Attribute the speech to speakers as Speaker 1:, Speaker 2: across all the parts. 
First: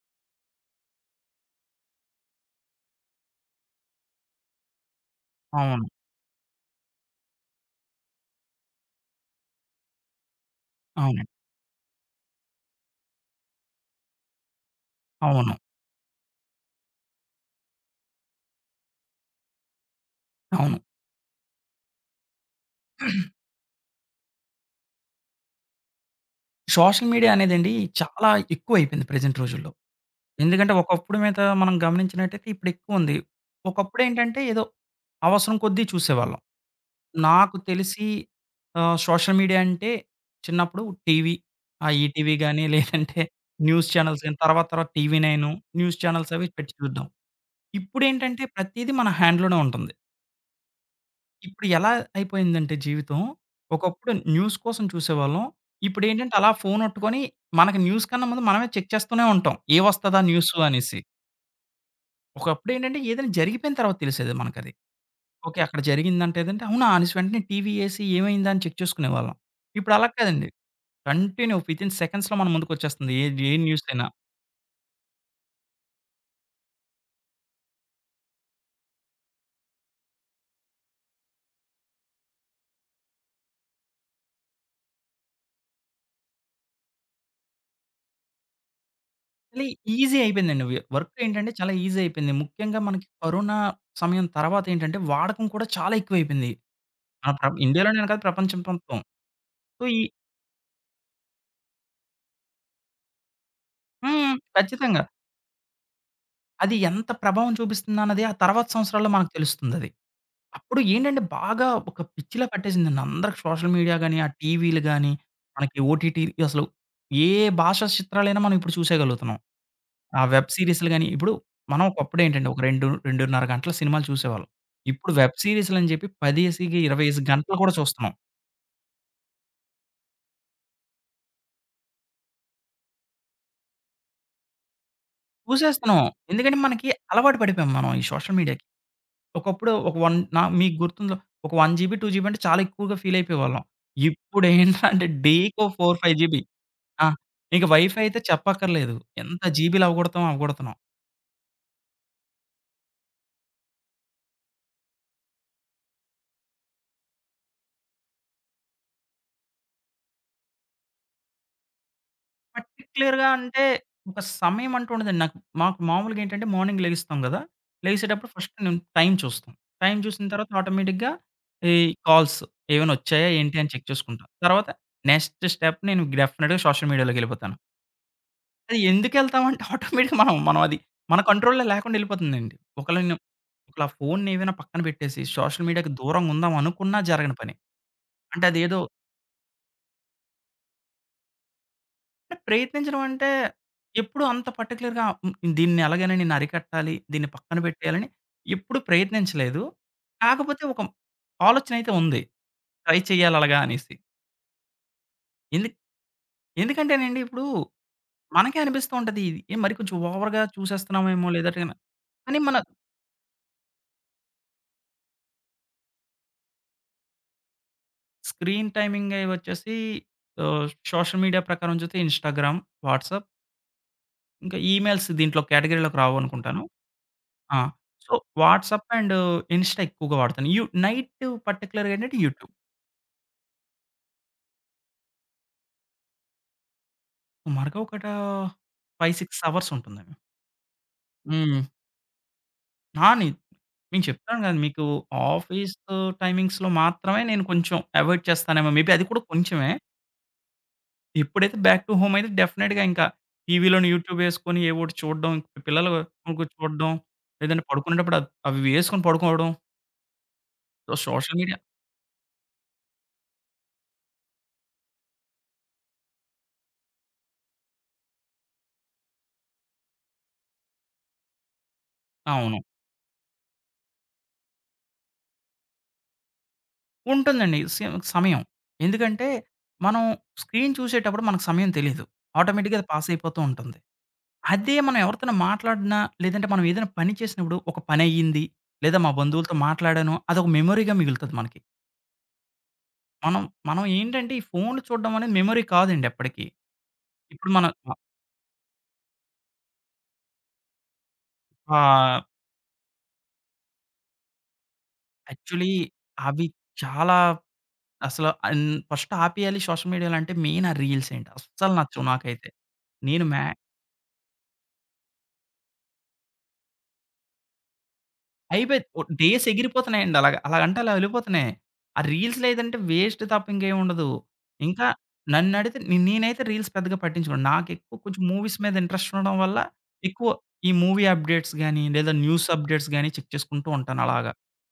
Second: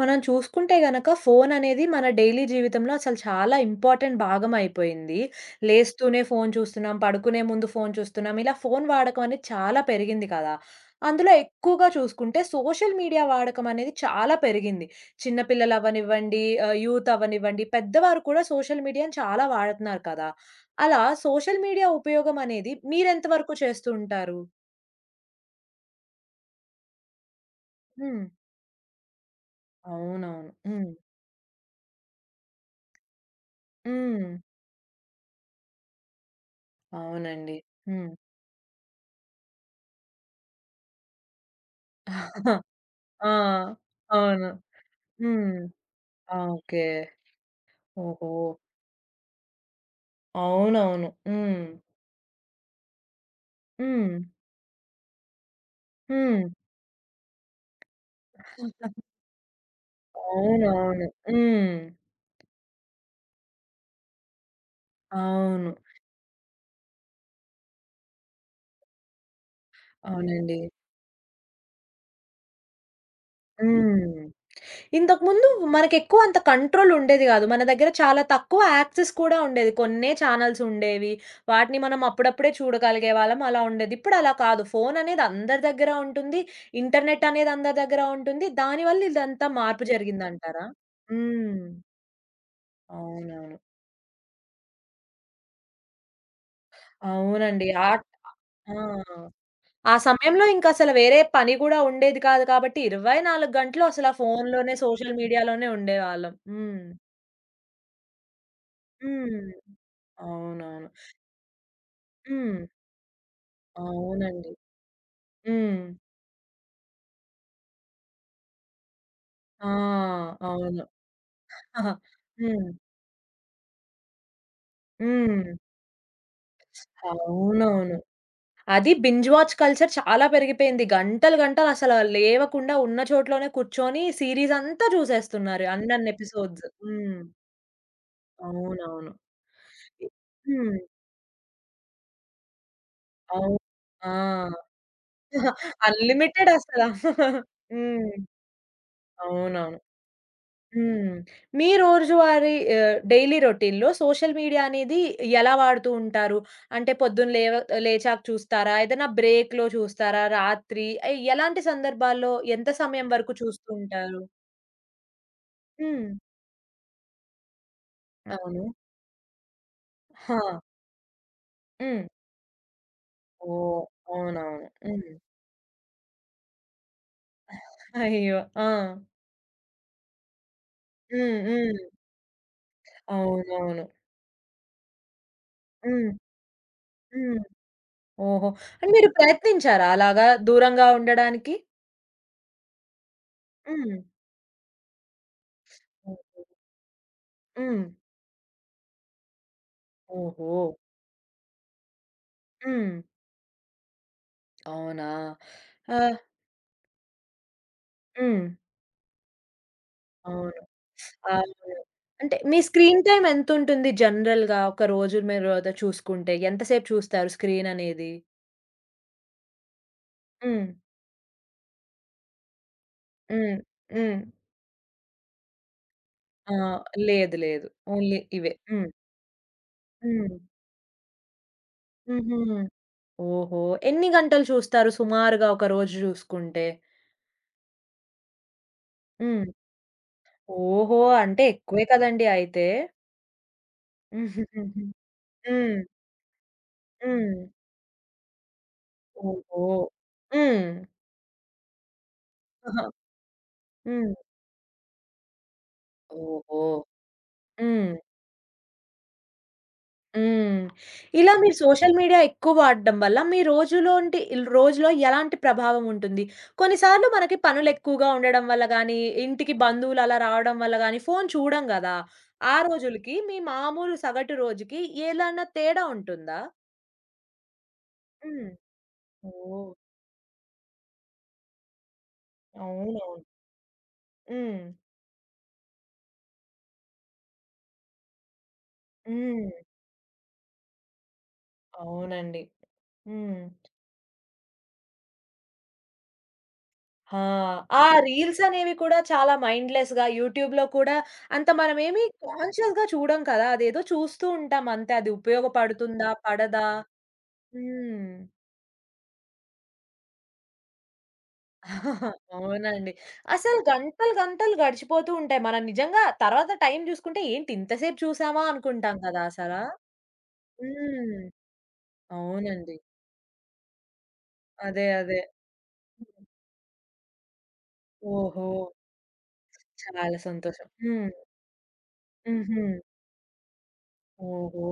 Speaker 1: మనం చూసుకుంటే గనక ఫోన్ అనేది మన డైలీ జీవితంలో అసలు చాలా ఇంపార్టెంట్ భాగం అయిపోయింది.
Speaker 2: అవును.
Speaker 1: లేస్తూనే ఫోన్ చూస్తున్నాం, పడుకునే ముందు ఫోన్ చూస్తున్నాం. ఇలా ఫోన్ వాడకం అనేది చాలా పెరిగింది కదా!
Speaker 2: అవును.
Speaker 1: అందులో ఎక్కువగా చూసుకుంటే సోషల్ మీడియా వాడకం అనేది చాలా పెరిగింది. చిన్న
Speaker 2: అవును.
Speaker 1: పిల్లలు అవ్వనివ్వండి, యూత్ అవ్వనివ్వండి, పెద్దవారు కూడా సోషల్ మీడియాని చాలా వాడుతున్నారు కదా!
Speaker 2: అవును.
Speaker 1: అలా సోషల్ మీడియా ఉపయోగం అనేది మీరెంత వరకు చేస్తూ ఉంటారు?
Speaker 2: సోషల్ మీడియా అనేదండి
Speaker 1: హ్మ్.
Speaker 2: చాలా ఎక్కువైపోయింది ప్రెజెంట్ రోజుల్లో.
Speaker 1: అవునవును.
Speaker 2: ఎందుకంటే
Speaker 1: హ్మ్.
Speaker 2: ఒకప్పుడు మీద మనం గమనించినట్టయితే ఇప్పుడెక్కువుంది.
Speaker 1: హ్మ్.
Speaker 2: ఒకప్పుడేంటంటే ఏదో అవసరం కొద్దీ చూసేవాళ్ళం.
Speaker 1: అవునండి.
Speaker 2: నాకు తెలిసి
Speaker 1: హ్మ్.
Speaker 2: సోషల్ మీడియా అంటే చిన్నప్పుడు టీవీ, ఆ ఈటీవీ గాని లేదంటే
Speaker 1: ఆ!
Speaker 2: న్యూస్ ఛానెల్స్ గాని
Speaker 1: అవును.
Speaker 2: తర్వాత తర్వాత టీవీ నైను,
Speaker 1: హ్మ్.
Speaker 2: న్యూస్ ఛానెల్స్
Speaker 1: ఆ!
Speaker 2: అవి పెట్టి
Speaker 1: ఓకే.
Speaker 2: చూడ్డం.
Speaker 1: ఓహో!
Speaker 2: ఇప్పుడేంటంటే ప్రతీదీ మన హ్యాండ్‌లోనే ఉంటుంది.
Speaker 1: అవునవును. హ్మ్.
Speaker 2: ఇప్పుడు ఎలా అయిపోయిందంటే జీవితం, ఒకప్పుడు
Speaker 1: హ్మ్.
Speaker 2: న్యూస్ కోసం చూసేవాళ్ళం. ఇప్పుడేంటంటే
Speaker 1: హ్మ్.
Speaker 2: అలా ఫోన్ పట్టుకొని మనకి న్యూస్ కన్నా ముందు మనమే చెక్ చేస్తూనే ఉంటాం. ఏవొస్తదా న్యూసు అనేసి.
Speaker 1: అవునవును. హ్మ్.
Speaker 2: ఒకప్పుడేంటంటే ఏదైనా జరిగిపోయిన తర్వాత తెలిసేది మనకది. ఓకే.
Speaker 1: అవును.
Speaker 2: అక్కడ జరిగిందంటే ఏదంటే అవునా అనేసి వెంటనే టీవీ ఏసి ఏమైందా అని చెక్ చేసుకునేవాళ్ళం. ఇప్పుడు అలా కాదండి.
Speaker 1: అవునండి.
Speaker 2: కంటిన్యూ వితిన్ సెకండ్స్‌లో మన ముందుకొచ్చేస్తుంది. ఏ ఏ న్యూస్ అయినా.
Speaker 1: హ్మ్. ఇంతకుముందు మనకెక్కువ అంత కంట్రోల్ ఉండేది గాదు. మన దగ్గర చాలా తక్కువ యాక్సెస్ కూడా ఉండేది. కొన్నే ఛానెల్స్ ఉండేవి. వాటిని మనం అప్పుడప్పుడే చూడగలిగే వాళ్ళం. అలా ఉండేది. ఇప్పుడు అలా కాదు. ఫోన్ అనేది అందరి దగ్గర ఉంటుంది. ఇంటర్నెట్ అనేది అందరి దగ్గర ఉంటుంది. దానివల్ల ఇదంతా
Speaker 2: మళ్ళీ
Speaker 1: మార్పు
Speaker 2: ఈజీ అయిపోయిందండి.
Speaker 1: జరిగిందంటారా?
Speaker 2: వి వర్క్ ఏంటంటే
Speaker 1: హ్మ్.
Speaker 2: చాలా ఈజీ అయిపోయింది. ముఖ్యంగా మనకి
Speaker 1: అవునవును.
Speaker 2: కరోనా సమయం తర్వాత ఏంటంటే వాడకం కూడా చాలా ఎక్కువైపోయింది. ఆ, ప్ర
Speaker 1: అవునండి.
Speaker 2: ఇండియాలోనే కాదు ప్రపంచం
Speaker 1: ఆ!
Speaker 2: మొత్తం. సో,
Speaker 1: ఆ
Speaker 2: ఈ
Speaker 1: సమయంలో ఇంకసల వేరే పని గూడా ఉండేది కాదు కాబట్టి 24 గంటలు అసల
Speaker 2: హ్మ్.
Speaker 1: ఫోనులోనే,
Speaker 2: ఖచ్చితంగా.
Speaker 1: సోషల్ మీడియాలోనే ఉండేవాళ్ళం.
Speaker 2: అది
Speaker 1: హ్మ్.
Speaker 2: ఎంత ప్రభావం చూపిస్తుందన్నది ఆ తర్వాత సంవత్సరాల్లో మనకు
Speaker 1: హ్మ్.
Speaker 2: తెలుస్తుందది. అప్పుడు
Speaker 1: అవునవును.
Speaker 2: ఏంటంటే బాగా ఒక పిచ్చిలా
Speaker 1: హ్మ్.
Speaker 2: పట్టేసిందండి. అందరికి సోషల్ మీడియా గాని, ఆ
Speaker 1: అవునండి.
Speaker 2: టీవీలు గాని, మనకి
Speaker 1: హ్మ్.
Speaker 2: ఓటీటీ అసలు ఏ భాషా చిత్రాలైనా మనం ఇప్పుడు చూసేయగలుగుతున్నాం.
Speaker 1: ఆ!
Speaker 2: ఆ వెబ్
Speaker 1: అవును.
Speaker 2: సీరీస్‌లు గాని, ఇప్పుడు మనం ఒకప్పుడు ఏంటంటే ఒక
Speaker 1: హ్మ్.
Speaker 2: 2, 2:30 గంటల సినిమాలు చూసేవాళ్ళం. ఇప్పుడు వెబ్
Speaker 1: హ్మ్.
Speaker 2: సీరీస్‌లని చెప్పి 10 ఏసికి 25 గంటలు కూడా
Speaker 1: అవునవును.
Speaker 2: చూస్తున్నాం.
Speaker 1: అది బింజ్ వాచ్ కల్చర్ చాలా పెరిగిపోయింది. గంటలు గంటలు అసల లేవకుండా ఉన్న చోట్లోనే కూర్చొని సీరీసంతా చూసేస్తున్నారు.
Speaker 2: చూసేస్తున్నాం.
Speaker 1: అన్నన్ని
Speaker 2: ఎందుకంటే
Speaker 1: ఎపిసోడ్స్.
Speaker 2: మనకి
Speaker 1: హ్మ్.
Speaker 2: అలవాటు పడిపోయాం మనం ఈ సోషల్ మీడియాకి.
Speaker 1: అవునవును.
Speaker 2: ఒకప్పుడు ఒక 1 నా మీకు
Speaker 1: హ్మ్.
Speaker 2: గుర్తుందో ఒక 1 జీబీ, 2 జీబీ అంటే చాలా ఎక్కువగా ఫీల్
Speaker 1: అవును.
Speaker 2: అయిపోయేవాళ్ళం.
Speaker 1: ఆ!
Speaker 2: ఇప్పుడేంటంటే డేకో 4, 5 జీబీ.
Speaker 1: అన్‌లిమిటెడ్ అసల.
Speaker 2: ఆ! ఇంక వైఫై
Speaker 1: హ్మ్.
Speaker 2: అయితే చెప్పక్కర్లేదు. ఎంత
Speaker 1: అవునవును.
Speaker 2: జీబీలు అవగొడుతున్నాం.
Speaker 1: హ్మ్. మీ రోజువారీ డైలీ రొటీన్‌లో సోషల్ మీడియా అనేది ఎలా వాడుతూ ఉంటారు? అంటే పొద్దున్న లేవ లేచాక చూస్తారా? ఏదైనా బ్రేక్‌లో చూస్తారా? రాత్రి ఎలాంటి సందర్భాల్లో ఎంత సమయం
Speaker 2: పర్టిక్యులర్‌గా
Speaker 1: వరకు
Speaker 2: అంటే
Speaker 1: చూస్తూ
Speaker 2: ఒక
Speaker 1: ఉంటారు?
Speaker 2: సమయం అంటూ ఉండదండి. మాకు
Speaker 1: హ్మ్.
Speaker 2: మామూలుగా ఏంటంటే మార్నింగ్ లెగిస్తాం గదా! లెగిసేటప్పుడు ఫస్ట్
Speaker 1: అవును.
Speaker 2: నేను టైమ్ చూస్తాం. టైమ్ చూసిన
Speaker 1: హా!
Speaker 2: తర్వాత ఆటోమేటిక్‌గా ఈ
Speaker 1: హ్మ్.
Speaker 2: కాల్స్ ఏమైనా వచ్చాయా ఏంటి అని
Speaker 1: ఓహ్!
Speaker 2: చెక్ చేసుకుంటా.
Speaker 1: అవునవును.
Speaker 2: తర్వాత
Speaker 1: హ్మ్.
Speaker 2: నెక్స్ట్ స్టెప్ నేను డెఫినిట్‌గా సోషల్ మీడియాలోకెళ్ళిపోతాను.
Speaker 1: అయ్యో! ఆ!
Speaker 2: అది ఎందుకెళ్తామంటే ఆటోమేటిక్‌గా మనం మనం అది మన
Speaker 1: హ్మ్.
Speaker 2: కంట్రోల్‌లో
Speaker 1: హ్మ్.
Speaker 2: లేకుండా ఎళ్ళిపోతుందండి. ఒకళ్ళని
Speaker 1: అవునవును.
Speaker 2: ఒకళ్ళ ఫోన్‌ని ఏవైనా పక్కన పెట్టేసి సోషల్ మీడియాకి
Speaker 1: హ్మ్.
Speaker 2: దూరంగా ఉందాం అనుకున్నా జరగని
Speaker 1: హ్మ్.
Speaker 2: పని. అంటే
Speaker 1: ఓహో!
Speaker 2: అదేదో
Speaker 1: అంటే మీరు ప్రయత్నించారా అలాగా దూరంగా ఉండడానికి?
Speaker 2: అంటే ప్రయత్నించడం అంటే
Speaker 1: హ్మ్.
Speaker 2: ఎప్పుడు అంత పర్టిక్యులర్‌గా దీన్ని ఎలాగైనా నేను
Speaker 1: ఓహో!
Speaker 2: అరికట్టాలి, దీన్ని పక్కన
Speaker 1: హ్మ్.
Speaker 2: పెట్టేయాలని ఎప్పుడు ప్రయత్నించలేదు.
Speaker 1: ఓహో!
Speaker 2: కాకపోతే ఒక ఆలోచన అయితే ఉంది.
Speaker 1: హ్మ్.
Speaker 2: ట్రై చేయాలి అలాగా అనేసి.
Speaker 1: అవునా?
Speaker 2: ఎందు
Speaker 1: ఆహ్,
Speaker 2: ఎందుకంటేనండి ఇప్పుడు
Speaker 1: హ్మ్.
Speaker 2: మనకే అనిపిస్తూ ఉంటది. ఇది మరి కొంచెం ఓవర్‌గా
Speaker 1: అవును.
Speaker 2: చూసేస్తున్నామేమో లేదంటే
Speaker 1: అవును. అంటే
Speaker 2: కానీ మన
Speaker 1: మీ స్క్రీన్ టైమ్ ఎంతుంటుంది జనరల్‌గా ఒక రోజు మీరు అది చూసుకుంటే? ఎంతసేపు చూస్తారు స్క్రీన్ అనేది?
Speaker 2: స్క్రీన్ టైమింగ్ అయి వచ్చేసి
Speaker 1: హ్మ్.
Speaker 2: సోషల్ మీడియా ప్రకారం చూస్తే ఇన్‌స్టాగ్రామ్, వాట్సాప్
Speaker 1: హ్మ్. హ్మ్.
Speaker 2: ఇంకా ఈమెయిల్స్ దీంట్లో కేటగరీలోకి
Speaker 1: ఆ!
Speaker 2: రావనుకుంటాను.
Speaker 1: లేదు.
Speaker 2: ఆ!
Speaker 1: లేదు.
Speaker 2: సో,
Speaker 1: ఓన్లీ ఇవే.
Speaker 2: WhatsApp
Speaker 1: hmm.
Speaker 2: అండ్ ఇన్‌స్టా ఎక్కువగా
Speaker 1: హ్మ్.
Speaker 2: వాడతాను. యు నైట్ పర్టిక్యులర్‌గా ఏంటంటే
Speaker 1: హుహు.
Speaker 2: యూట్యూబ్.
Speaker 1: ఓహో! ఎన్ని గంటలు చూస్తారు సుమారుగా ఒక రోజు చూసుకుంటే?
Speaker 2: సుమారుగా ఒకట 5,
Speaker 1: హ్మ్.
Speaker 2: 6 అవర్స్ ఉంటుందండి.
Speaker 1: ఓహో! అంటే
Speaker 2: హ్మ్.
Speaker 1: ఎక్కువే కదండీ అయితే.
Speaker 2: నాని నేను చెప్తాను గదా, మీకు.
Speaker 1: హ్మ్.
Speaker 2: ఆఫీసు టైమింగ్స్‌లో మాత్రమే
Speaker 1: హ్మ్.
Speaker 2: నేను కొంచెం అవాయిడ్ చేస్తానేమో. మేబీ అది కూడా
Speaker 1: ఓహో!
Speaker 2: కొంచెమే.
Speaker 1: హ్మ్.
Speaker 2: ఎప్పుడైతే బ్యాక్ టు హోమ్ అయితే
Speaker 1: ఆహా!
Speaker 2: డెఫినెట్‌గా ఇంకా టీవీలోని
Speaker 1: హ్మ్.
Speaker 2: యూట్యూబ్ వేసుకొని ఏవోటి చూడడం, పిల్లలు
Speaker 1: ఓహో!
Speaker 2: చూడడం, లేదంటే
Speaker 1: హ్మ్.
Speaker 2: పడుకునేటప్పుడు అవి వేసుకొని పడుకోవడం.
Speaker 1: హ్మ్. ఇలా
Speaker 2: సోషల్
Speaker 1: మీరు
Speaker 2: మీడియా
Speaker 1: సోషల్ మీడియా ఎక్కువ వాడడం వల్ల మీ రోజులోంటి రోజులో ఎలాంటి ప్రభావం ఉంటుంది? కొన్నిసార్లు మనకి పనులెక్కువగా ఉండడం వల్ల గానీ, ఇంటికి బంధువులు అలా రావడం వల్ల గానీ ఫోను చూడం గదా! ఆ
Speaker 2: అవును.
Speaker 1: రోజులకి మీ మామూలు సగటు రోజుకి ఏదన్నా తేడా ఉంటుందా?
Speaker 2: ఉంటుందండి. సమయం.
Speaker 1: హ్మ్.
Speaker 2: ఎందుకంటే
Speaker 1: ఓహ్!
Speaker 2: మనం స్క్రీన్ చూసేటప్పుడు మనకు సమయం తెలీదు. ఆటోమేటిక్‌గా అది పాస్
Speaker 1: అవునవును.
Speaker 2: అయిపోతూ ఉంటుంది.
Speaker 1: హ్మ్.
Speaker 2: అదే మనం ఎవరితోనో మాట్లాడినా, లేదంటే మనం ఏదైనా పని చేసినప్పుడు ఒక పని అయ్యింది, లేదా మా
Speaker 1: హ్మ్.
Speaker 2: బంధువులతో మాట్లాడాను అదొక మెమొరీగా మిగులుతది మనకి.
Speaker 1: అవునండి.
Speaker 2: మనం
Speaker 1: హ్మ్.
Speaker 2: మనం ఏంటంటే ఈ ఫోన్‌లు చూడడం అనేది మెమొరీ కాదండి ఎప్పటికి.
Speaker 1: ఆ!
Speaker 2: ఇప్పుడు మనం
Speaker 1: ఆ
Speaker 2: ఆహ్,
Speaker 1: రీల్స్ అనేవి కూడా చాలా మైండ్‌లెస్‌గా యూట్యూబ్‌లో కూడా అంత మనమేమి
Speaker 2: ఆ!
Speaker 1: కాన్షియస్‌గా చూడం కదా! అదేదో చూస్తూ ఉంటాం అంతే. అది
Speaker 2: యాక్చువల్లీ
Speaker 1: ఉపయోగపడుతుందా?
Speaker 2: అవి
Speaker 1: పడదా?
Speaker 2: చాలా
Speaker 1: హ్మ్.
Speaker 2: అసలు అన్ ఫస్ట్ ఆపేయాలి సోషల్ మీడియాలో అంటే మెయిన్ ఆ రీల్స్ ఏంటి. అస్సలు నచ్చవు నాకైతే.
Speaker 1: అవునండి.
Speaker 2: నేను మ్యా
Speaker 1: అసలు గంటలు గంటలు గడిచిపోతూ ఉంటాయి. మనం నిజంగా తర్వాత టైం చూసుకుంటే ఏంటి ఇంతసేపు చూసామా?
Speaker 2: అయిపోయేది
Speaker 1: అనుకుంటాం
Speaker 2: ఓ
Speaker 1: కదా
Speaker 2: డేస్
Speaker 1: అసలా.
Speaker 2: ఎగిరిపోతున్నాయండి అలాగా. అలాగంటే అలా
Speaker 1: హ్మ్.
Speaker 2: వెళ్ళిపోతున్నాయి. ఆ రీల్స్ లేదంటే
Speaker 1: అవునండి.
Speaker 2: వేస్ట్ తప్ప ఇంకేం ఉండదు.
Speaker 1: అదే.
Speaker 2: ఇంకా
Speaker 1: అదే.
Speaker 2: నన్నడిగితే నేనైతే రీల్స్ పెద్దగా పట్టించుకోను. నాకెక్కువ కొంచెం
Speaker 1: ఓహో!
Speaker 2: మూవీస్ మీద ఇంట్రెస్ట్ ఉండడం వల్ల
Speaker 1: చాలా
Speaker 2: ఎక్కువ
Speaker 1: సంతోషం.
Speaker 2: ఈ మూవీ
Speaker 1: హ్మ్.
Speaker 2: అప్డేట్స్ గాని, లేదా న్యూస్
Speaker 1: హుహు.
Speaker 2: అప్డేట్స్ గాని చెక్ చేసుకుంటూ ఉంటాను అలాగా.
Speaker 1: ఓహో!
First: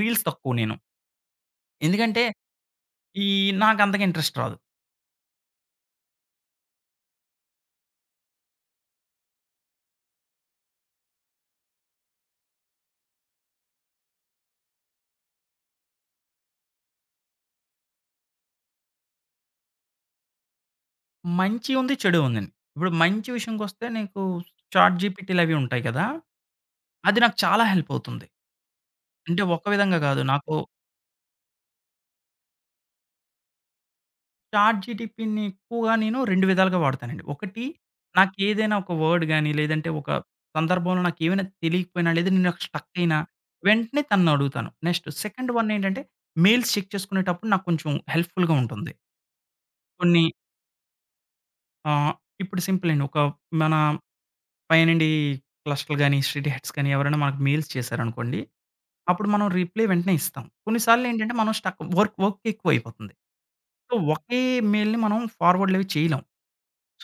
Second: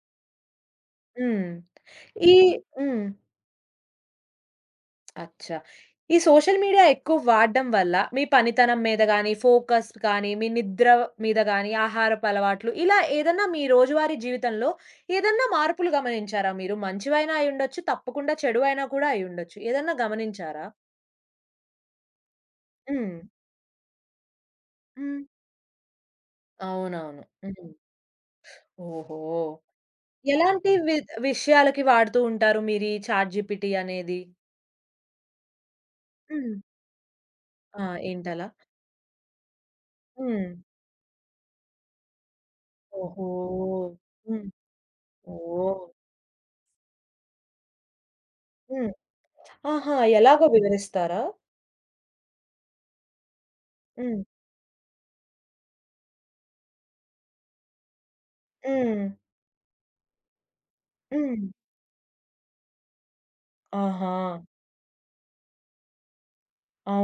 Speaker 2: రీల్స్ తక్కువ నేను.
Speaker 1: హ్మ్.
Speaker 2: ఎందుకంటే
Speaker 1: ఈ హ్మ్.
Speaker 2: ఈ నాకంతగా ఇంట్రెస్ట్ రాదు.
Speaker 1: అచ్చా! ఈ సోషల్ మీడియా ఎక్కువ వాడడం వల్ల మీ పనితనం మీద గాని, ఫోకస్ కానీ, మీ నిద్ర మీద గాని, ఆహారపు అలవాట్లు ఇలా ఏదన్నా మీ రోజువారీ జీవితంలో ఏదన్నా మార్పులు గమనించారా మీరు? మంచివైనా అయ్యుండొచ్చు, తప్పకుండా చెడు అయినా కూడా అయ్యుండొచ్చు. ఏదన్నా గమనించారా?
Speaker 2: మంచి ఉంది, చెడు ఉందండి. ఇప్పుడు
Speaker 1: హ్మ్.
Speaker 2: మంచి విషయంకొస్తే నీకు చాట్
Speaker 1: హ్మ్.
Speaker 2: జీపీటీలవి ఉంటాయి కదా! అది
Speaker 1: అవునవును.
Speaker 2: నాకు చాలా
Speaker 1: హ్మ్.
Speaker 2: హెల్ప్ అవుతుంది.
Speaker 1: ఓహో!
Speaker 2: అంటే ఒక విధంగా కాదు. నాకు
Speaker 1: ఎలాంటి వి విషయాలకి వాడుతూ ఉంటారు మీరు ఈ చాట్‌జీపీటీ అనేది?
Speaker 2: చాట్ జీటీపీని ఎక్కువగా నేను 2
Speaker 1: హ్మ్.
Speaker 2: విధాలుగా వాడతానండి. ఒకటి
Speaker 1: ఆ! ఏంటలా?
Speaker 2: నాకేదైనా ఒక వర్డ్ గాని, లేదంటే ఒక
Speaker 1: హ్మ్.
Speaker 2: సందర్భంలో నాకేమైనా తెలియకపోయినా, లేదా నాకు స్ట్రక్ అయినా
Speaker 1: ఓహో!
Speaker 2: వెంటనే
Speaker 1: హ్మ్.
Speaker 2: తననడుగుతాను. Next second one
Speaker 1: oh!
Speaker 2: ఏంటంటే మెయిల్స్ చెక్ చేసుకునేటప్పుడు నాకు కొంచెం హెల్ప్‌ఫుల్‌గా
Speaker 1: హ్మ్.
Speaker 2: ఉంటుంది.
Speaker 1: ఆహా!
Speaker 2: కొన్ని
Speaker 1: ఎలాగో వివరిస్తారా?
Speaker 2: ఆహ్, ఇప్పుడు సింపుల్ అండి. ఒక మన
Speaker 1: హ్మ్.
Speaker 2: పైనుండి క్లస్టర్‌లు గాని, స్ట్రీట్ హెడ్స్ గాని ఎవరైనా మనకు మెయిల్స్ చేశారనుకోండి,
Speaker 1: హ్మ్.
Speaker 2: అప్పుడు మనం రిప్లై వెంటనే ఇస్తాం. కొన్నిసార్లు ఏంటంటే
Speaker 1: హ్మ్.
Speaker 2: మనం స్టక్ వర్క్ ఎక్కువైపోతుంది. సో,
Speaker 1: ఆహా!
Speaker 2: ఒకే మెయిల్‌ని మనం ఫార్వర్డ్‌లు అవి చేయలేం.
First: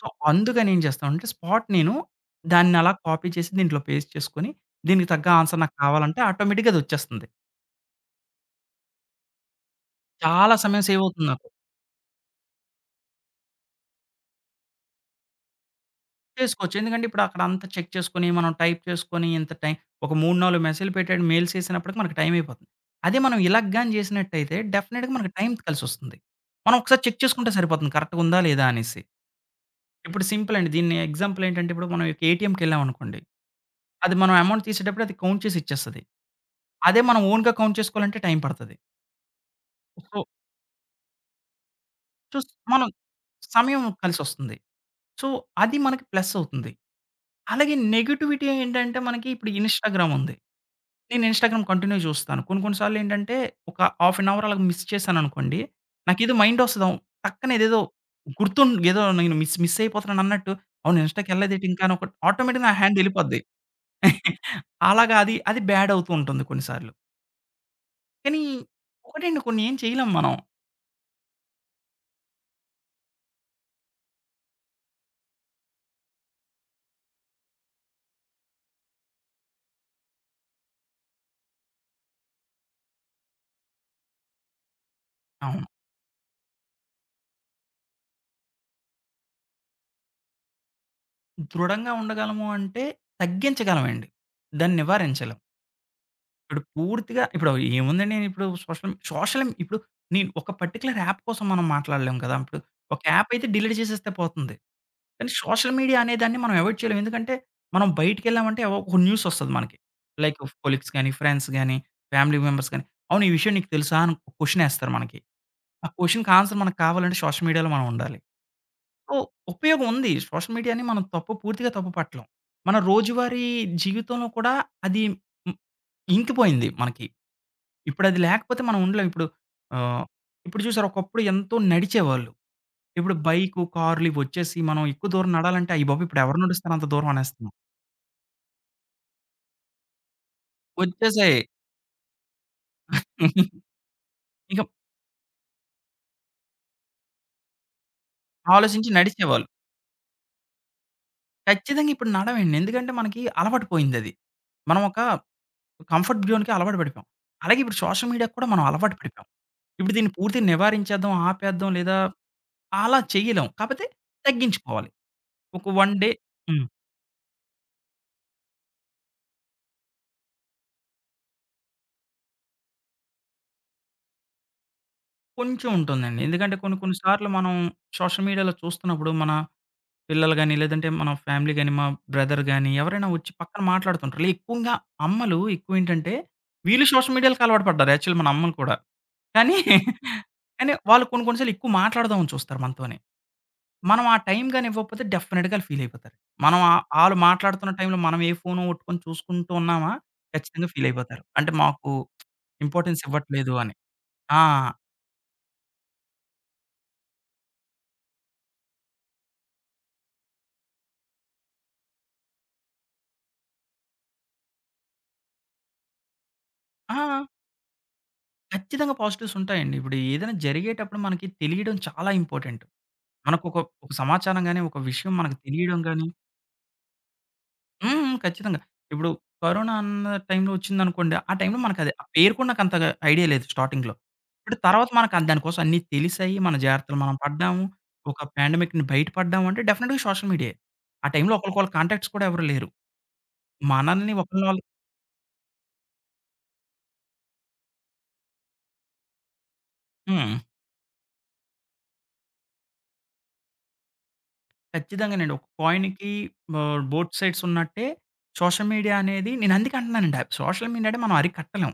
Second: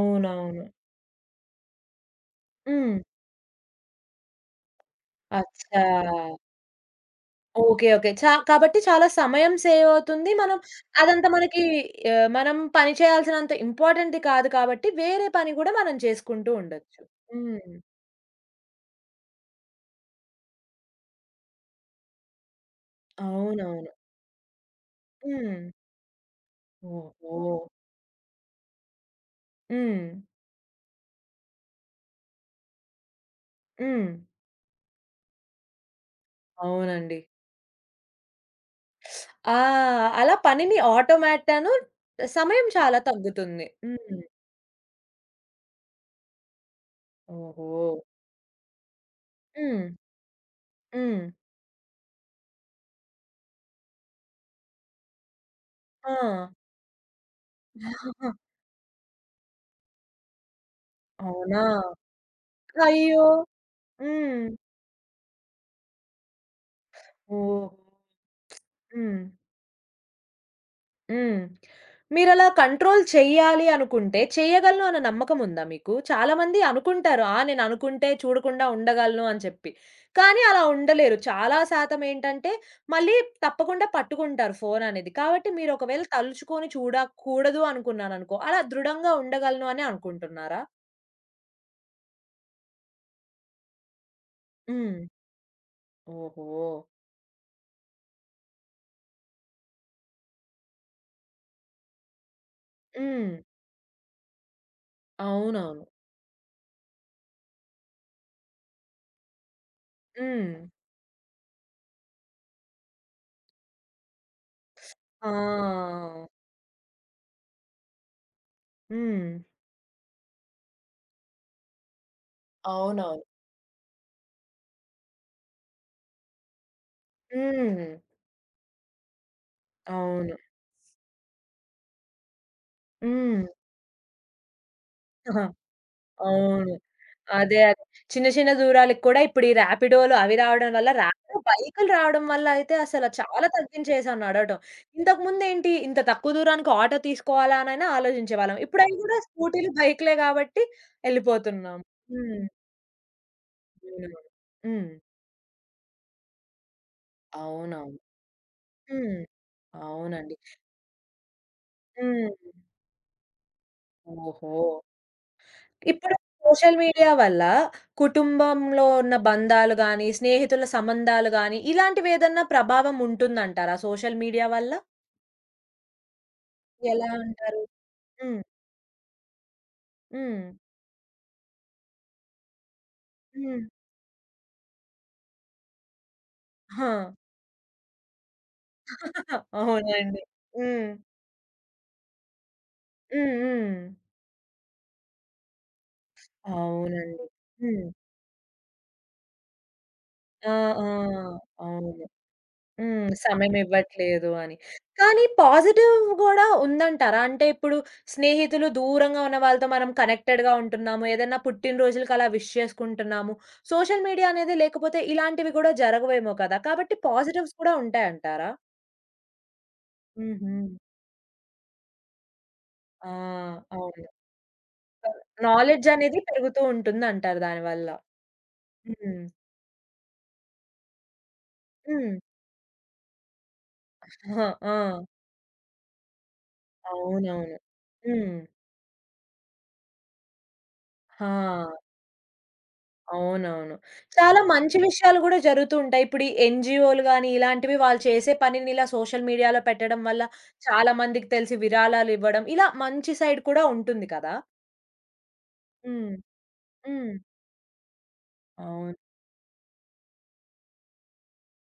Speaker 2: సో, అందుకని ఏం చేస్తామంటే స్పాట్ నేను దాన్ని అలా
Speaker 1: హ్మ్.
Speaker 2: కాపీ చేసి దీంట్లో పేస్ట్ చేసుకొని, దీనికి తగ్గ ఆన్సర్ నాకు
Speaker 1: అచ్చా!
Speaker 2: కావాలంటే ఆటోమేటిక్‌గా అదొచ్చేస్తుంది.
Speaker 1: ఓకే. ఓకే. కాబట్టి చాలా సమయం సేవ్ అవుతుంది.
Speaker 2: చాలా
Speaker 1: మనం
Speaker 2: సమయం సేవ్
Speaker 1: అదంతా
Speaker 2: అవుతుంది నాకు.
Speaker 1: మనకి మనం పని చేయాల్సినంత ఇంపార్టెంట్ కాదు కాబట్టి వేరే పని కూడా మనం చేసుకుంటూ
Speaker 2: చేసుకోవచ్చు.
Speaker 1: ఉండొచ్చు.
Speaker 2: ఎందుకంటే ఇప్పుడు అక్కడ అంతా
Speaker 1: హ్మ్.
Speaker 2: చెక్ చేసుకొని, మనం టైప్ చేసుకొని ఇంత టైం ఒక 3, 4 మెసేజ్‌లు పెట్టాడు మెయిల్స్ చేసినప్పటికి మనకు టైం అయిపోతుంది. అదే మనం ఇలాగ
Speaker 1: అవునవును.
Speaker 2: గాని చేసినట్టయితే డెఫినిట్‌గా మనకు టైం
Speaker 1: హ్మ్.
Speaker 2: కలిసొస్తుంది. మనం ఒకసారి చెక్ చేసుకుంటే
Speaker 1: ఓహో!
Speaker 2: సరిపోతుంది కరెక్ట్‌గా ఉందా లేదా అనేసి.
Speaker 1: హ్మ్.
Speaker 2: ఇప్పుడు సింపుల్ అండి. దీన్ని ఎగ్జాంపుల్ ఏంటంటే ఇప్పుడు మనం ఏటీఎంకెళ్ళామనుకోండి.
Speaker 1: హ్మ్.
Speaker 2: అది మనం అమౌంట్ తీసేటప్పుడు అది కౌంట్ చేసి ఇచ్చేస్తది. అదే
Speaker 1: అవునండి.
Speaker 2: మనం ఓన్‌గా కౌంట్ చేసుకోవాలంటే టైం పడతది.
Speaker 1: ఆ!
Speaker 2: సో,
Speaker 1: అలా పనిని ఆటోమేట్ అను
Speaker 2: చూస్
Speaker 1: సమయం
Speaker 2: మనం
Speaker 1: చాలా తగ్గుతుంది.
Speaker 2: సమయం
Speaker 1: హ్మ్.
Speaker 2: కలిసొస్తుంది. సో, అది మనకి ప్లస్ అవుతుంది. అలాగే
Speaker 1: ఓహో!
Speaker 2: నెగటివిటీ ఏంటంటే మనకి ఇప్పుడు
Speaker 1: హ్మ్.
Speaker 2: ఇన్‌స్టాగ్రామ్ ఉంది.
Speaker 1: హ్మ్.
Speaker 2: నేను ఇన్‌స్టాగ్రామ్ కంటిన్యూ చూస్తాను. కొన్ని కొన్ని సార్లు ఏంటంటే ఒక హాఫ్ అన్ అవర్ అలాగా మిస్ చేశాననుకోండి.
Speaker 1: ఆ!
Speaker 2: నాకేదో మైండ్ వస్తది. టక్కన ఇదేదో గుర్తుం ఏదో నేను మిస్ మిస్ అయిపోతున్నాను అన్నట్టు అవును
Speaker 1: అవునా?
Speaker 2: ఇన్‌స్టాకెళ్ళలేదేటి ఇంకా అని ఒక ఆటోమేటిక్‌గా నా హ్యాండ్
Speaker 1: అయ్యో!
Speaker 2: ఎళ్ళిపోద్ది.
Speaker 1: హ్మ్.
Speaker 2: అలాగా అది అది బ్యాడ్ అవుతూ ఉంటుంది కొన్ని సార్లు.
Speaker 1: ఓహో!
Speaker 2: కానీ
Speaker 1: హ్మ్.
Speaker 2: ఒకటండి కొన్ని ఏం చేయలేం మనం.
Speaker 1: హ్మ్. మీరలా కంట్రోల్ చెయ్యాలి అనుకుంటే, చెయ్యగలను అన్న నమ్మకముందా మీకు? చాలామంది అనుకుంటారు. ఆ! నేననుకుంటే చూడకుండా ఉండగలను అని చెప్పి. కానీ అలా ఉండలేరు. చాలా శాతం ఏంటంటే, మళ్ళీ తప్పకుండా పట్టుకుంటారు ఫోననేది. కాబట్టి
Speaker 2: అవును.
Speaker 1: మీరొకవేళ తలుచుకొని చూడకూడదు అనుకున్నారనుకో, అలా దృఢంగా ఉండగలను అనే అనుకుంటున్నారా?
Speaker 2: దృఢంగా ఉండగలము అంటే తగ్గించగలమండి. దాన్ని
Speaker 1: హ్మ్.
Speaker 2: నివారించలేం. ఇప్పుడు
Speaker 1: ఓహో!
Speaker 2: పూర్తిగా ఇప్పుడు ఏముందండి నేనిప్పుడు సోషల్ సోషల్ ఇప్పుడు నేను ఒక పర్టిక్యులర్ యాప్ కోసం మనం మాట్లాడలేం కదా! ఇప్పుడు ఒక యాప్
Speaker 1: హ్మ్.
Speaker 2: అయితే డిలీట్ చేసేస్తే పోతుంది. కానీ సోషల్
Speaker 1: అవునవును.
Speaker 2: మీడియా అనేదాన్ని మనం అవాయిడ్ చేయలేం. ఎందుకంటే మనం బయటికెళ్ళామంటే ఏవో ఒక న్యూస్ ఒస్తది మనకి. లైక్
Speaker 1: హ్మ్.
Speaker 2: కొలీగ్స్ గాని, ఫ్రెండ్స్ గాని, ఫ్యామిలీ మెంబర్స్ గాని, "అవును ఈ విషయం నీకు తెలుసా?" అని ఒక క్వెషన్ ఎస్తారు మనకి. ఆ
Speaker 1: ఆ!
Speaker 2: క్వెషన్‌కి ఆన్సర్ మనకు కావాలంటే సోషల్ మీడియాలో మనం ఉండాలి. సో,
Speaker 1: హ్మ్.
Speaker 2: ఉపయోగం ఉంది. సోషల్ మీడియాని మనం పూర్తిగా తప్పు పట్టలేం. మన
Speaker 1: అవునవును.
Speaker 2: రోజువారీ జీవితంలో కూడా అది హ్మ్, ఇంకిపోయింది మనకి.
Speaker 1: హ్మ్.
Speaker 2: ఇప్పుడది లేకపోతే మనం ఉండలేం. ఆహ్,
Speaker 1: అవును.
Speaker 2: ఇప్పుడు చూసారా ఒకప్పుడు ఎంతో నడిచేవాళ్ళు. ఇప్పుడు
Speaker 1: హ్మ్.
Speaker 2: బైకు, కార్లు ఇవొచ్చేసి మనం ఎక్కువ దూరం నడాలంటే అయ్యబాబోయ్! ఇప్పుడెవరు నడుస్తారు
Speaker 1: అవును.
Speaker 2: అంత దూరం అనేస్తున్నాం.
Speaker 1: అదే. అదే. చిన్న చిన్న దూరాలకు కూడా ఇప్పుడు ఈ ర్యాపిడోలు అవి రావడం వల్ల ర్యాపిడో
Speaker 2: వచ్చేసాయి.
Speaker 1: బైకులు రావడం వల్ల అయితే అసల చాలా తగ్గించేసాం నడవటం.
Speaker 2: ఇక
Speaker 1: ఇంతకుముందేంటి ఇంత తక్కువ దూరానికి ఆటో తీసుకోవాలా అనైనా ఆలోచించేవాళ్ళం. ఇప్పుడు
Speaker 2: ఆలోచించి
Speaker 1: అవి కూడా
Speaker 2: నడిచేవాళ్ళు.
Speaker 1: స్కూటీలు, బైకులే కాబట్టి ఎళ్ళిపోతున్నాం.
Speaker 2: ఖచ్చితంగా ఇప్పుడు
Speaker 1: హ్మ్.
Speaker 2: నడవండి. ఎందుకంటే మనకి అలవాటు పోయిందది. మనం ఒక కంఫర్ట్ జోన్‌కి అలవాటు పడిపోయాం. అలాగే ఇప్పుడు
Speaker 1: అవునవును.
Speaker 2: సోషల్ మీడియాకి కూడా మనం అలవాటు
Speaker 1: హ్మ్.
Speaker 2: పడిపోయాం.
Speaker 1: అవునవును. హ్మ్.
Speaker 2: ఇప్పుడు దీన్ని
Speaker 1: అవునండి.
Speaker 2: పూర్తిగా నివారించేద్దాం, ఆపేద్దాం లేదా
Speaker 1: హ్మ్.
Speaker 2: అలా చేయలేం. కాపోతే
Speaker 1: ఓహో!
Speaker 2: తగ్గించుకోవాలి. ఒక 1 డే
Speaker 1: ఇప్పుడు
Speaker 2: హ్మ్.
Speaker 1: సోషల్ మీడియా వల్ల కుటుంబంలో ఉన్న బంధాలు గాని, స్నేహితుల సంబంధాలు గాని ఇలాంటివేదన్నా ప్రభావం ఉంటుందంటారా సోషల్ మీడియా వల్ల?
Speaker 2: కొంచెం ఉంటుందండి. ఎందుకంటే కొన్ని కొన్ని
Speaker 1: ఎలా
Speaker 2: సార్లు మనం
Speaker 1: అంటారు?
Speaker 2: సోషల్
Speaker 1: హ్మ్.
Speaker 2: మీడియాలో చూస్తున్నప్పుడు మన పిల్లలు
Speaker 1: హ్మ్.
Speaker 2: గాని, లేదంటే మన ఫ్యామిలీ గాని, మా బ్రదర్ గాని ఎవరైనా వచ్చి పక్కన
Speaker 1: హ్మ్.
Speaker 2: మాట్లాడుతుంటారు. ఎక్కువగా అమ్మలు ఎక్కువేంటంటే వీళ్ళు
Speaker 1: ఆ!
Speaker 2: సోషల్ మీడియాలకి అలవాటు పడ్డారు యాక్చువల్లీ మన అమ్మలు కూడా. కానీ,
Speaker 1: అవునండి.
Speaker 2: కానీ
Speaker 1: హ్మ్.
Speaker 2: వాళ్ళు కొన్ని కొన్ని సార్లు ఎక్కువ మాట్లాడదామని చూస్తారు మనతోనే.
Speaker 1: హ్మ్. హ్మ్.
Speaker 2: మనం ఆ టైం గాని ఇవ్వకపోతే డెఫినిట్‌గా ఆళ్ళు ఫీల్ అయిపోతారు. మనం ఆళ్ళు
Speaker 1: అవునండి.
Speaker 2: మాట్లాడుతున్న
Speaker 1: హ్మ్.
Speaker 2: టైంలో మనం ఏ ఫోను పట్టుకొని చూసుకుంటూ ఉన్నామా
Speaker 1: ఆ!
Speaker 2: ఖచ్చితంగా
Speaker 1: ఆ!
Speaker 2: ఫీల్ అయిపోతారు. అంటే మాకు
Speaker 1: అవును.
Speaker 2: ఇంపార్టెన్స్
Speaker 1: హ్మ్.
Speaker 2: ఇవ్వట్లేదు అని.
Speaker 1: సమయమివ్వట్లేదు
Speaker 2: ఆ!
Speaker 1: అని. కానీ పాజిటివ్ గూడా ఉందంటారా? అంటే ఇప్పుడు స్నేహితులు దూరంగా ఉన్న వాళ్ళతో మనం కనెక్టెడ్‌గా ఉంటున్నాము. ఏదన్నా పుట్టినరోజులకలా విష్ చేసుకుంటున్నాము. సోషల్ మీడియా అనేది లేకపోతే ఇలాంటివి గూడా జరగవేమో కదా! కాబట్టి
Speaker 2: ఆ!
Speaker 1: పాజిటివ్స్ కూడా ఉంటాయంటారా?
Speaker 2: ఖచ్చితంగా పాజిటివ్స్ ఉంటాయండి. ఇప్పుడు ఏదైనా
Speaker 1: హుహు.
Speaker 2: జరిగేటప్పుడు మనకి తెలియడం చాలా ఇంపార్టెంట్.
Speaker 1: ఆ!
Speaker 2: మనకొక ఒక ఒక
Speaker 1: అవును.
Speaker 2: సమాచారం గాని, ఒక విషయం మనకు తెలియడం
Speaker 1: నాలెడ్జ్
Speaker 2: గాని
Speaker 1: అనేది పెరుగుతూ ఉంటుందంటారు దానివల్ల.
Speaker 2: హ్మ్. హ్మ్. ఖచ్చితంగా. ఇప్పుడు
Speaker 1: హ్మ్.
Speaker 2: కరోనా అన్న టైంలో వచ్చిందనుకోండి. ఆ టైంలో మనకది ఆ
Speaker 1: హ్మ్.
Speaker 2: పేరు కూడా నాకు అంతగా ఐడియా లేదు స్టార్టింగ్‌లో.
Speaker 1: ఆ!
Speaker 2: ఇప్పుడు తర్వాత
Speaker 1: ఆ!
Speaker 2: మనకు దాని కోసం అన్నీ తెలిసాయి. మన జాగ్రత్తలు మనం
Speaker 1: అవునవును.
Speaker 2: పడ్డాము. ఒక
Speaker 1: హ్మ్.
Speaker 2: పాండమిక్‌ని బయట పడ్డాము అంటే డెఫినిట్‌గా సోషల్ మీడియాయే. ఆ టైంలో ఒకళ్ళకొకళ్ళు
Speaker 1: ఆ!
Speaker 2: కాంటాక్ట్స్ కూడా ఎవరు లేరు.
Speaker 1: అవునవును.
Speaker 2: మనల్ని
Speaker 1: చాలా
Speaker 2: ఒకళ్ళని వాళ్ళు
Speaker 1: మంచి విషయాలు గూడా జరుగుతూ ఉంటాయి. ఇప్పుడు ఈ ఎన్‌జీఓలు గాని, ఇలాంటివి వాళ్ళు చేసే పనిని ఇలా సోషల్ మీడియాలో పెట్టడం వల్ల
Speaker 2: హ్మ్.
Speaker 1: చాలా మందికి తెలిసి విరాళాలివ్వడం, ఇలా మంచి సైడ్ కూడా ఉంటుంది కదా!
Speaker 2: ఖచ్చితంగానండి. ఒక కాయిన్‌కి
Speaker 1: హ్మ్.
Speaker 2: బోత్
Speaker 1: హ్మ్.
Speaker 2: సైడ్స్ ఉన్నట్టే సోషల్ మీడియా
Speaker 1: అవును.
Speaker 2: అనేది నేను అందుకే అంటున్నానండి. సోషల్ మీడియాని మనం అరికట్టలేం.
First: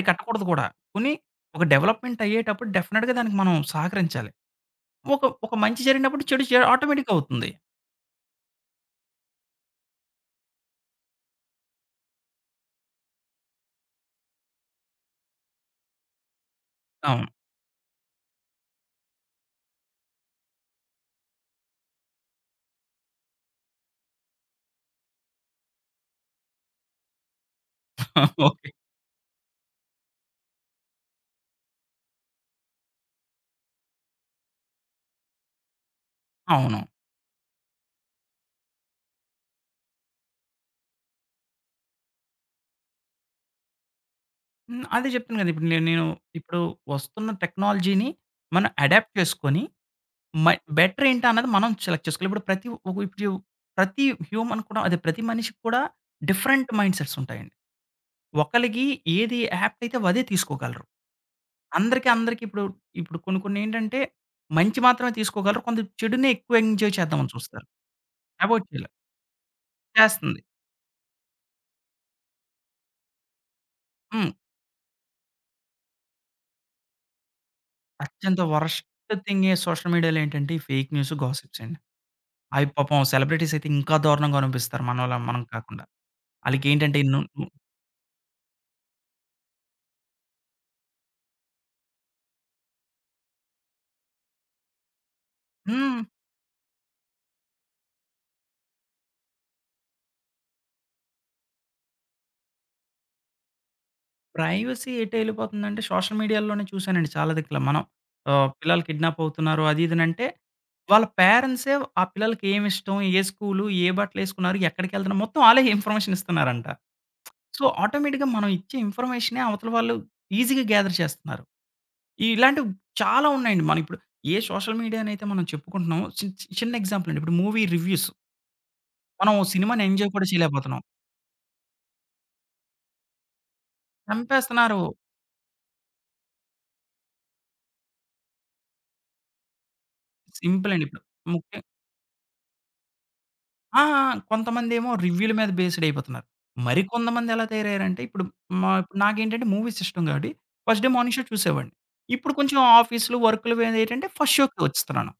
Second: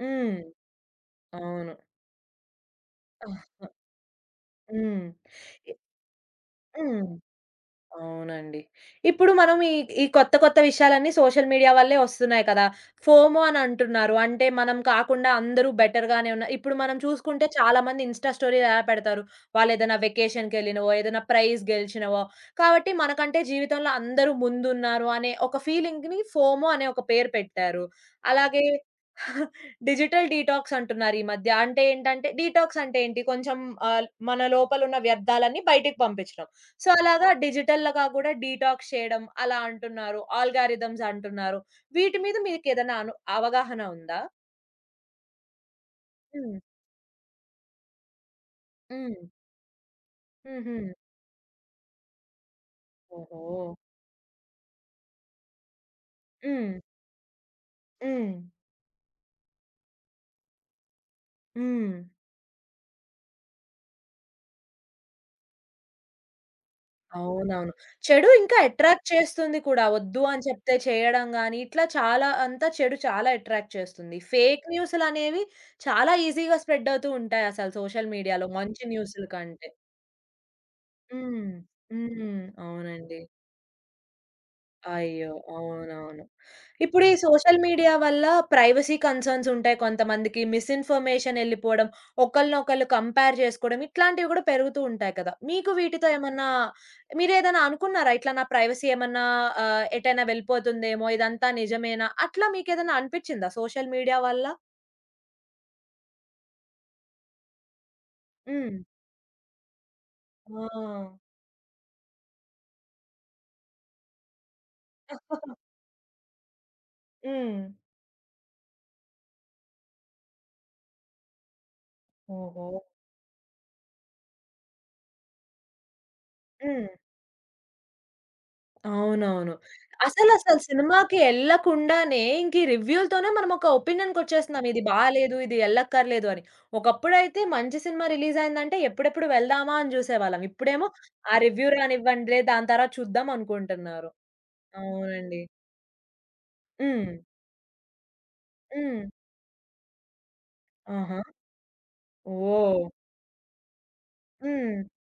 Speaker 1: హ్మ్.
Speaker 2: కూడా. పోనీ ఒక
Speaker 1: అవును.
Speaker 2: డెవలప్‌మెంట్ అయ్యేటప్పుడు డెఫినిట్‌గా దానికి మనం సహకరించాలి.
Speaker 1: హ్మ్.
Speaker 2: ఒక ఒక
Speaker 1: ఇ
Speaker 2: మంచి జరిగినప్పుడు చెడు చె
Speaker 1: హ్మ్.
Speaker 2: ఆటోమేటిక్‌గా అవుతుంది.
Speaker 1: అవునండి. ఇప్పుడు మనం ఈ కొత్త కొత్త విషయాలన్నీ సోషల్ మీడియా వల్లే వస్తున్నాయి కదా! ఫోమో అని అంటున్నారు. అంటే మనం కాకుండా అందరూ బెటర్‌గానే ఉన్నారు. ఇప్పుడు మనం
Speaker 2: అవును.
Speaker 1: చూసుకుంటే చాలామంది ఇన్‌స్టా స్టోరీలు ఎలా పెడతారు? వాళ్ళేదైనా వెకేషన్‌కెళ్ళినవో, ఏదైనా ప్రైజ్ గెలిచినవో, కాబట్టి మనకంటే జీవితంలో అందరూ ముందున్నారు అనే ఒక ఫీలింగ్‌ని ఫోమో అనే ఒక పేరు పెట్టారు. అలాగే
Speaker 2: ఓకే.
Speaker 1: డిజిటల్ డీటాక్స్ అంటున్నారు ఈ మధ్య. అంటే ఏంటంటే డీటాక్స్ అంటే ఏంటి? కొంచెం మన లోపలున్న వ్యర్థాలన్నీ బయటికి పంపించడం.
Speaker 2: అవును.
Speaker 1: సో, అలాగా డిజిటల్‌గా గూడా డీటాక్స్ చేయడం అలా అంటున్నారు. ఆల్గారిథమ్స్ అంటున్నారు. వీటి మీద మీకేదైనా అవగాహన ఉందా?
Speaker 2: హ్మ్. అదే చెప్తాను కదా! ఇప్పుడు నేను నేను
Speaker 1: హ్మ్.
Speaker 2: ఇప్పుడు వస్తున్న టెక్నాలజీని మనం అడాప్ట్
Speaker 1: హ్మ్.
Speaker 2: చేసుకొని మ
Speaker 1: హుహు.
Speaker 2: బెటర్ ఏంటా అన్నది మనం సెలెక్ట్ చేసుకోవాలి. ఇప్పుడు ప్రతి ఒక ఇప్పుడు
Speaker 1: ఓహో!
Speaker 2: ప్రతి హ్యూమన్ కూడా అదే ప్రతి మనిషికి కూడా డిఫరెంట్
Speaker 1: హ్మ్.
Speaker 2: మైండ్‌సెట్స్ ఉంటాయండి.
Speaker 1: హ్మ్.
Speaker 2: ఒకళ్ళకి ఏది యాప్ట్ అయితే అదే తీసుకోగలరు.
Speaker 1: హ్మ్.
Speaker 2: అందరికి, అందరికి ఇప్పుడు, ఇప్పుడు కొన్ని కొన్ని ఏంటంటే మంచి మాత్రమే తీసుకోగలరు. కొంత చెడునే ఎక్కువ ఎంజాయ్ చేద్దామని చూస్తారు.
Speaker 1: అవునవును. చెడు ఇంకా
Speaker 2: అవాయిడ్ చేయలేరు.
Speaker 1: అట్రాక్ట్ చేస్తుంది కూడా. వద్దు
Speaker 2: చేస్తుంది.
Speaker 1: అని చెప్తే చేయడం గాని, ఇట్లా చాలా అంతా చెడు చాలా అట్రాక్ట్ చేస్తుంది.
Speaker 2: హ్మ్.
Speaker 1: ఫేక్ న్యూసులనేవి చాలా ఈజీగా స్ప్రెడ్ అవుతూ ఉంటాయి అసలు సోషల్
Speaker 2: అత్యంత
Speaker 1: మీడియాలో మంచి
Speaker 2: వరస్ట్
Speaker 1: న్యూసుల
Speaker 2: థింగ్
Speaker 1: కంటే.
Speaker 2: సోషల్ మీడియాలో ఏంటంటే ఈ ఫేక్ న్యూస్,
Speaker 1: హ్మ్.
Speaker 2: గాసిప్స్ అండి.
Speaker 1: హ్మ్.
Speaker 2: అవి పాపం
Speaker 1: అవునండి.
Speaker 2: సెలబ్రిటీస్ అయితే ఇంకా దారుణంగా అనిపిస్తారు మనోళ్ళ
Speaker 1: అయ్యో!
Speaker 2: మనం కాకుండా.
Speaker 1: అవునవును.
Speaker 2: ఆళ్ళకేంటంటే
Speaker 1: ఇప్పుడు ఈ
Speaker 2: ఎన్నో
Speaker 1: సోషల్ మీడియా వల్ల ప్రైవసీ కన్సర్న్స్ ఉంటాయి కొంతమందికి. మిస్‌ఇన్ఫర్మేషన్ ఎళ్ళిపోవడం, ఒకళ్ళనొకళ్ళు కంపేర్ చేసుకోవడం ఇట్లాంటివి గూడా పెరుగుతూ ఉంటాయి కదా! మీకు
Speaker 2: హ్మ్.
Speaker 1: వీటితో ఏమన్నా మీరేదైనా అనుకున్నారా? ఇట్లా నా ప్రైవసీ ఏమన్నా ఎటైనా వెళ్ళిపోతుందేమో! ఇదంతా నిజమేనా? అట్లా మీకేదైనా అనిపిచ్చిందా సోషల్ మీడియా వల్ల?
Speaker 2: ప్రైవసీ ఎటెళ్ళిపోతుందంటే, సోషల్ మీడియాలోనే చూసానండి చాలా దిక్కుల. మనం
Speaker 1: హ్మ్.
Speaker 2: పిల్లలు కిడ్నాప్ అవుతున్నారు అది ఇది అనంటే,
Speaker 1: ఆ!
Speaker 2: వాళ్ళ పేరెంట్సే ఆ పిల్లలకి ఏమిష్టం, ఏ స్కూలు, ఏ బట్టలేసుకున్నారు, ఎక్కడికెళ్తున్నారు, మొత్తం ఆళ్ళే ఇన్ఫర్మేషన్ ఇస్తున్నారంట.
Speaker 1: హ్మ్.
Speaker 2: సో, ఆటోమేటిక్‌గా మనం ఇచ్చే ఇన్ఫర్మేషనే అవతల వాళ్ళు ఈజీగా గ్యాదర్ చేస్తున్నారు. ఈ
Speaker 1: ఓహో!
Speaker 2: ఇలాంటివి చాలా ఉన్నాయండి. మనం ఇప్పుడు ఏ సోషల్ మీడియానైతే మనం చెప్పుకుంటున్నామో చిన్న
Speaker 1: హ్మ్.
Speaker 2: ఎగ్జాంపుల్ అండి. ఇప్పుడు మూవీ రివ్యూస్. మనం ఓ
Speaker 1: అవునవును.
Speaker 2: సినిమాని ఎంజాయ్ కూడా
Speaker 1: అసలసలు
Speaker 2: చేయలేకపోతున్నాం.
Speaker 1: సినిమాకి ఎళ్ళకుండానే, ఇంక ఈ రివ్యూలతోనే మనం ఒక ఒపీనియన్‌కొచ్చేస్తున్నాం.
Speaker 2: చంపేస్తున్నారు.
Speaker 1: ఇది బాలేదు, ఇది ఎళ్ళక్కర్లేదు అని. ఒకప్పుడైతే మంచి సినిమా రిలీజ్ అయిందంటే ఎప్పుడెప్పుడు వెళ్దామా అని జూసేవాళ్ళం.
Speaker 2: సింపుల్ అండి
Speaker 1: ఇప్పుడేమో
Speaker 2: ఇప్పుడు.
Speaker 1: ఆ
Speaker 2: ముఖ్య
Speaker 1: రివ్యూ రానివ్వండిలే, దాని తర్వాత చూద్దాం
Speaker 2: ఆ!
Speaker 1: అనుకుంటున్నారు.
Speaker 2: కొంతమందేమో రివ్యూల
Speaker 1: అవునండి.
Speaker 2: మీద బేస్డ్ అయిపోతున్నారు.
Speaker 1: హ్మ్.
Speaker 2: మరికొంతమంది ఎలా తయారయ్యారంటే ఇప్పుడు
Speaker 1: హ్మ్.
Speaker 2: నాకేంటంటే మూవీస్ ఇష్టం కాబట్టి ఫస్ట్ డే మార్నింగ్
Speaker 1: ఆహా!
Speaker 2: షో చూసేవాడిని. ఇప్పుడు కొంచెం
Speaker 1: ఓహ్!
Speaker 2: ఆఫీస్‌లు, వర్క్‌లు మీద ఏంటంటే ఫస్ట్ షోకి
Speaker 1: హ్మ్.
Speaker 2: వచ్చేస్తున్నాను.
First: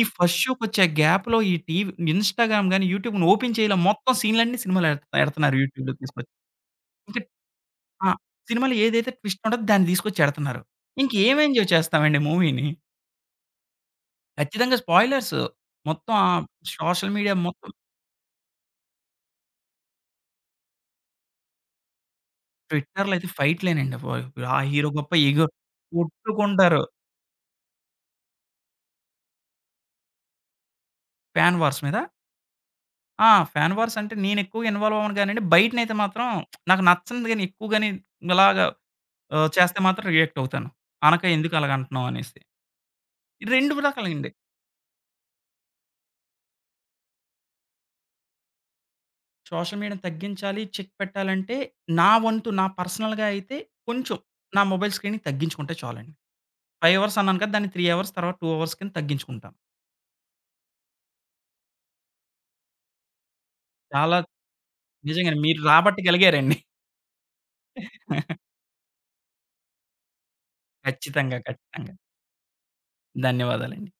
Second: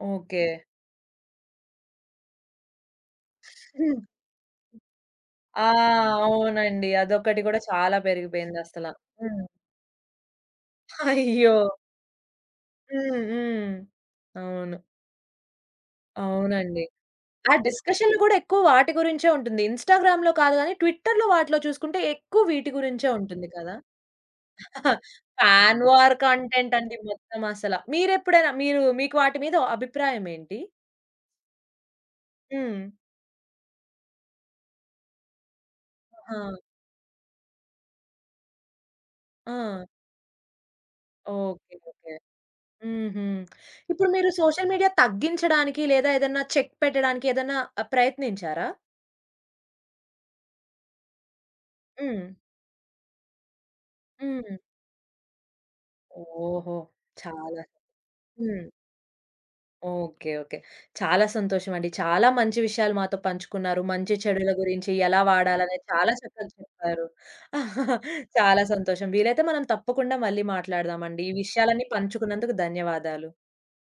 Speaker 2: ఈ ఫస్ట్
Speaker 1: ఓకే.
Speaker 2: షోకొచ్చే గ్యాప్‌లో ఈ టీవీ ఇన్‌స్టాగ్రామ్ గాని, యూట్యూబ్‌ని ఓపెన్ చేయలే
Speaker 1: హ్మ్.
Speaker 2: మొత్తం సీన్‌లన్నీ సినిమాలు ఎడతన్నారు
Speaker 1: ఆ!
Speaker 2: యూట్యూబ్‌లో తీసుకొచ్చి.
Speaker 1: అవునండి.
Speaker 2: ఇంకా
Speaker 1: అదొకటి గూడా చాలా
Speaker 2: ఆ! సినిమాలో
Speaker 1: పెరిగిపోయిందసల.
Speaker 2: ఏదైతే ట్విస్ట్
Speaker 1: హ్మ్.
Speaker 2: ఉంటదో దాన్ని తీసుకొచ్చి ఎడతన్నారు. ఇంకేం
Speaker 1: అయ్యో!
Speaker 2: ఎంజాయ్ చేస్తామండి మూవీని?
Speaker 1: హ్మ్. హ్మ్.
Speaker 2: ఖచ్చితంగా
Speaker 1: అవును.
Speaker 2: స్పాయిలర్స్. మొత్తం ఆ
Speaker 1: అవునండి.
Speaker 2: సోషల్ మీడియా
Speaker 1: ఆ
Speaker 2: మొత్తం
Speaker 1: డిస్కషన్‌లు గూడా ఎక్కువ వాటి గురించే ఉంటుంది. ఇన్‌స్టాగ్రామ్‌లో కాదు గానీ, ట్విట్టర్‌లో వాటిలో చూసుకుంటే ఎక్కువ వీటి గురించే
Speaker 2: ట్విట్టర్‌లో అయితే
Speaker 1: ఉంటుంది కదా!
Speaker 2: ఫైట్‌లేనండి. అబ్బోయ్! ఆ హీరో గొప్ప ఈ గొ
Speaker 1: ఫ్యాన్ వార్ కంటెంట్
Speaker 2: కొట్టుకుంటారు.
Speaker 1: అండి మొత్తం అసల. మీరెప్పుడైనా మీరు మీకు వాటి మీద అభిప్రాయం ఏంటి?
Speaker 2: ఫ్యాన్ వార్స్ మీద.
Speaker 1: హ్మ్.
Speaker 2: ఆ! ఫ్యాన్ వార్స్ అంటే నేను ఎక్కువగా ఇన్వాల్వ్ అవ్వను గానండి. బయటనైతే మాత్రం
Speaker 1: ఆహా!
Speaker 2: నాకు నచ్చనిది గాని ఎక్కువ గాని ఇలాగా చేస్తే
Speaker 1: ఆ!
Speaker 2: మాత్రం రియాక్ట్ అవుతాను. అనక ఎందుకు అలాగ
Speaker 1: ఓకే.
Speaker 2: అంటున్నావు
Speaker 1: ఓకే.
Speaker 2: అనేసి.
Speaker 1: హుహు.
Speaker 2: 2
Speaker 1: ఇప్పుడు మీరు
Speaker 2: రకాలండి.
Speaker 1: సోషల్ మీడియా తగ్గించడానికి లేదా ఏదన్నా చెక్ పెట్టడానికి ఏదన్నా ప్రయత్నించారా?
Speaker 2: సోషల్ మీడియాని తగ్గించాలి, చెక్ పెట్టాలంటే నా
Speaker 1: హ్మ్.
Speaker 2: వంతు నా పర్సనల్‌గా అయితే కొంచెం
Speaker 1: హ్మ్.
Speaker 2: నా మొబైల్ స్క్రీన్‌ని తగ్గించుకుంటే చాలండి.
Speaker 1: ఓహో!
Speaker 2: 5 అవర్స్ అన్నాను కదా!
Speaker 1: చాలా.
Speaker 2: దాన్ని 3 అవర్స్ తర్వాత 2
Speaker 1: హ్మ్.
Speaker 2: అవర్స్ కింద తగ్గించుకుంటాను.
Speaker 1: ఓకే. ఓకే. చాలా సంతోషమండి. చాలా మంచి విషయాలు మాతో పంచుకున్నారు. మంచి
Speaker 2: చాలా
Speaker 1: చెడుల గురించి ఎలా
Speaker 2: నిజంగానే మీరు
Speaker 1: వాడాలనే చాలా చక్కగా
Speaker 2: రాబట్టగలిగారండి.
Speaker 1: చెప్పారు. చాలా సంతోషం. వీలైతే మనం తప్పకుండా మళ్ళీ మాట్లాడదామండి. ఈ
Speaker 2: ఖచ్చితంగా.
Speaker 1: విషయాలన్నీ
Speaker 2: ఖచ్చితంగా.
Speaker 1: పంచుకున్నందుకు ధన్యవాదాలు.
Speaker 2: ధన్యవాదాలండి.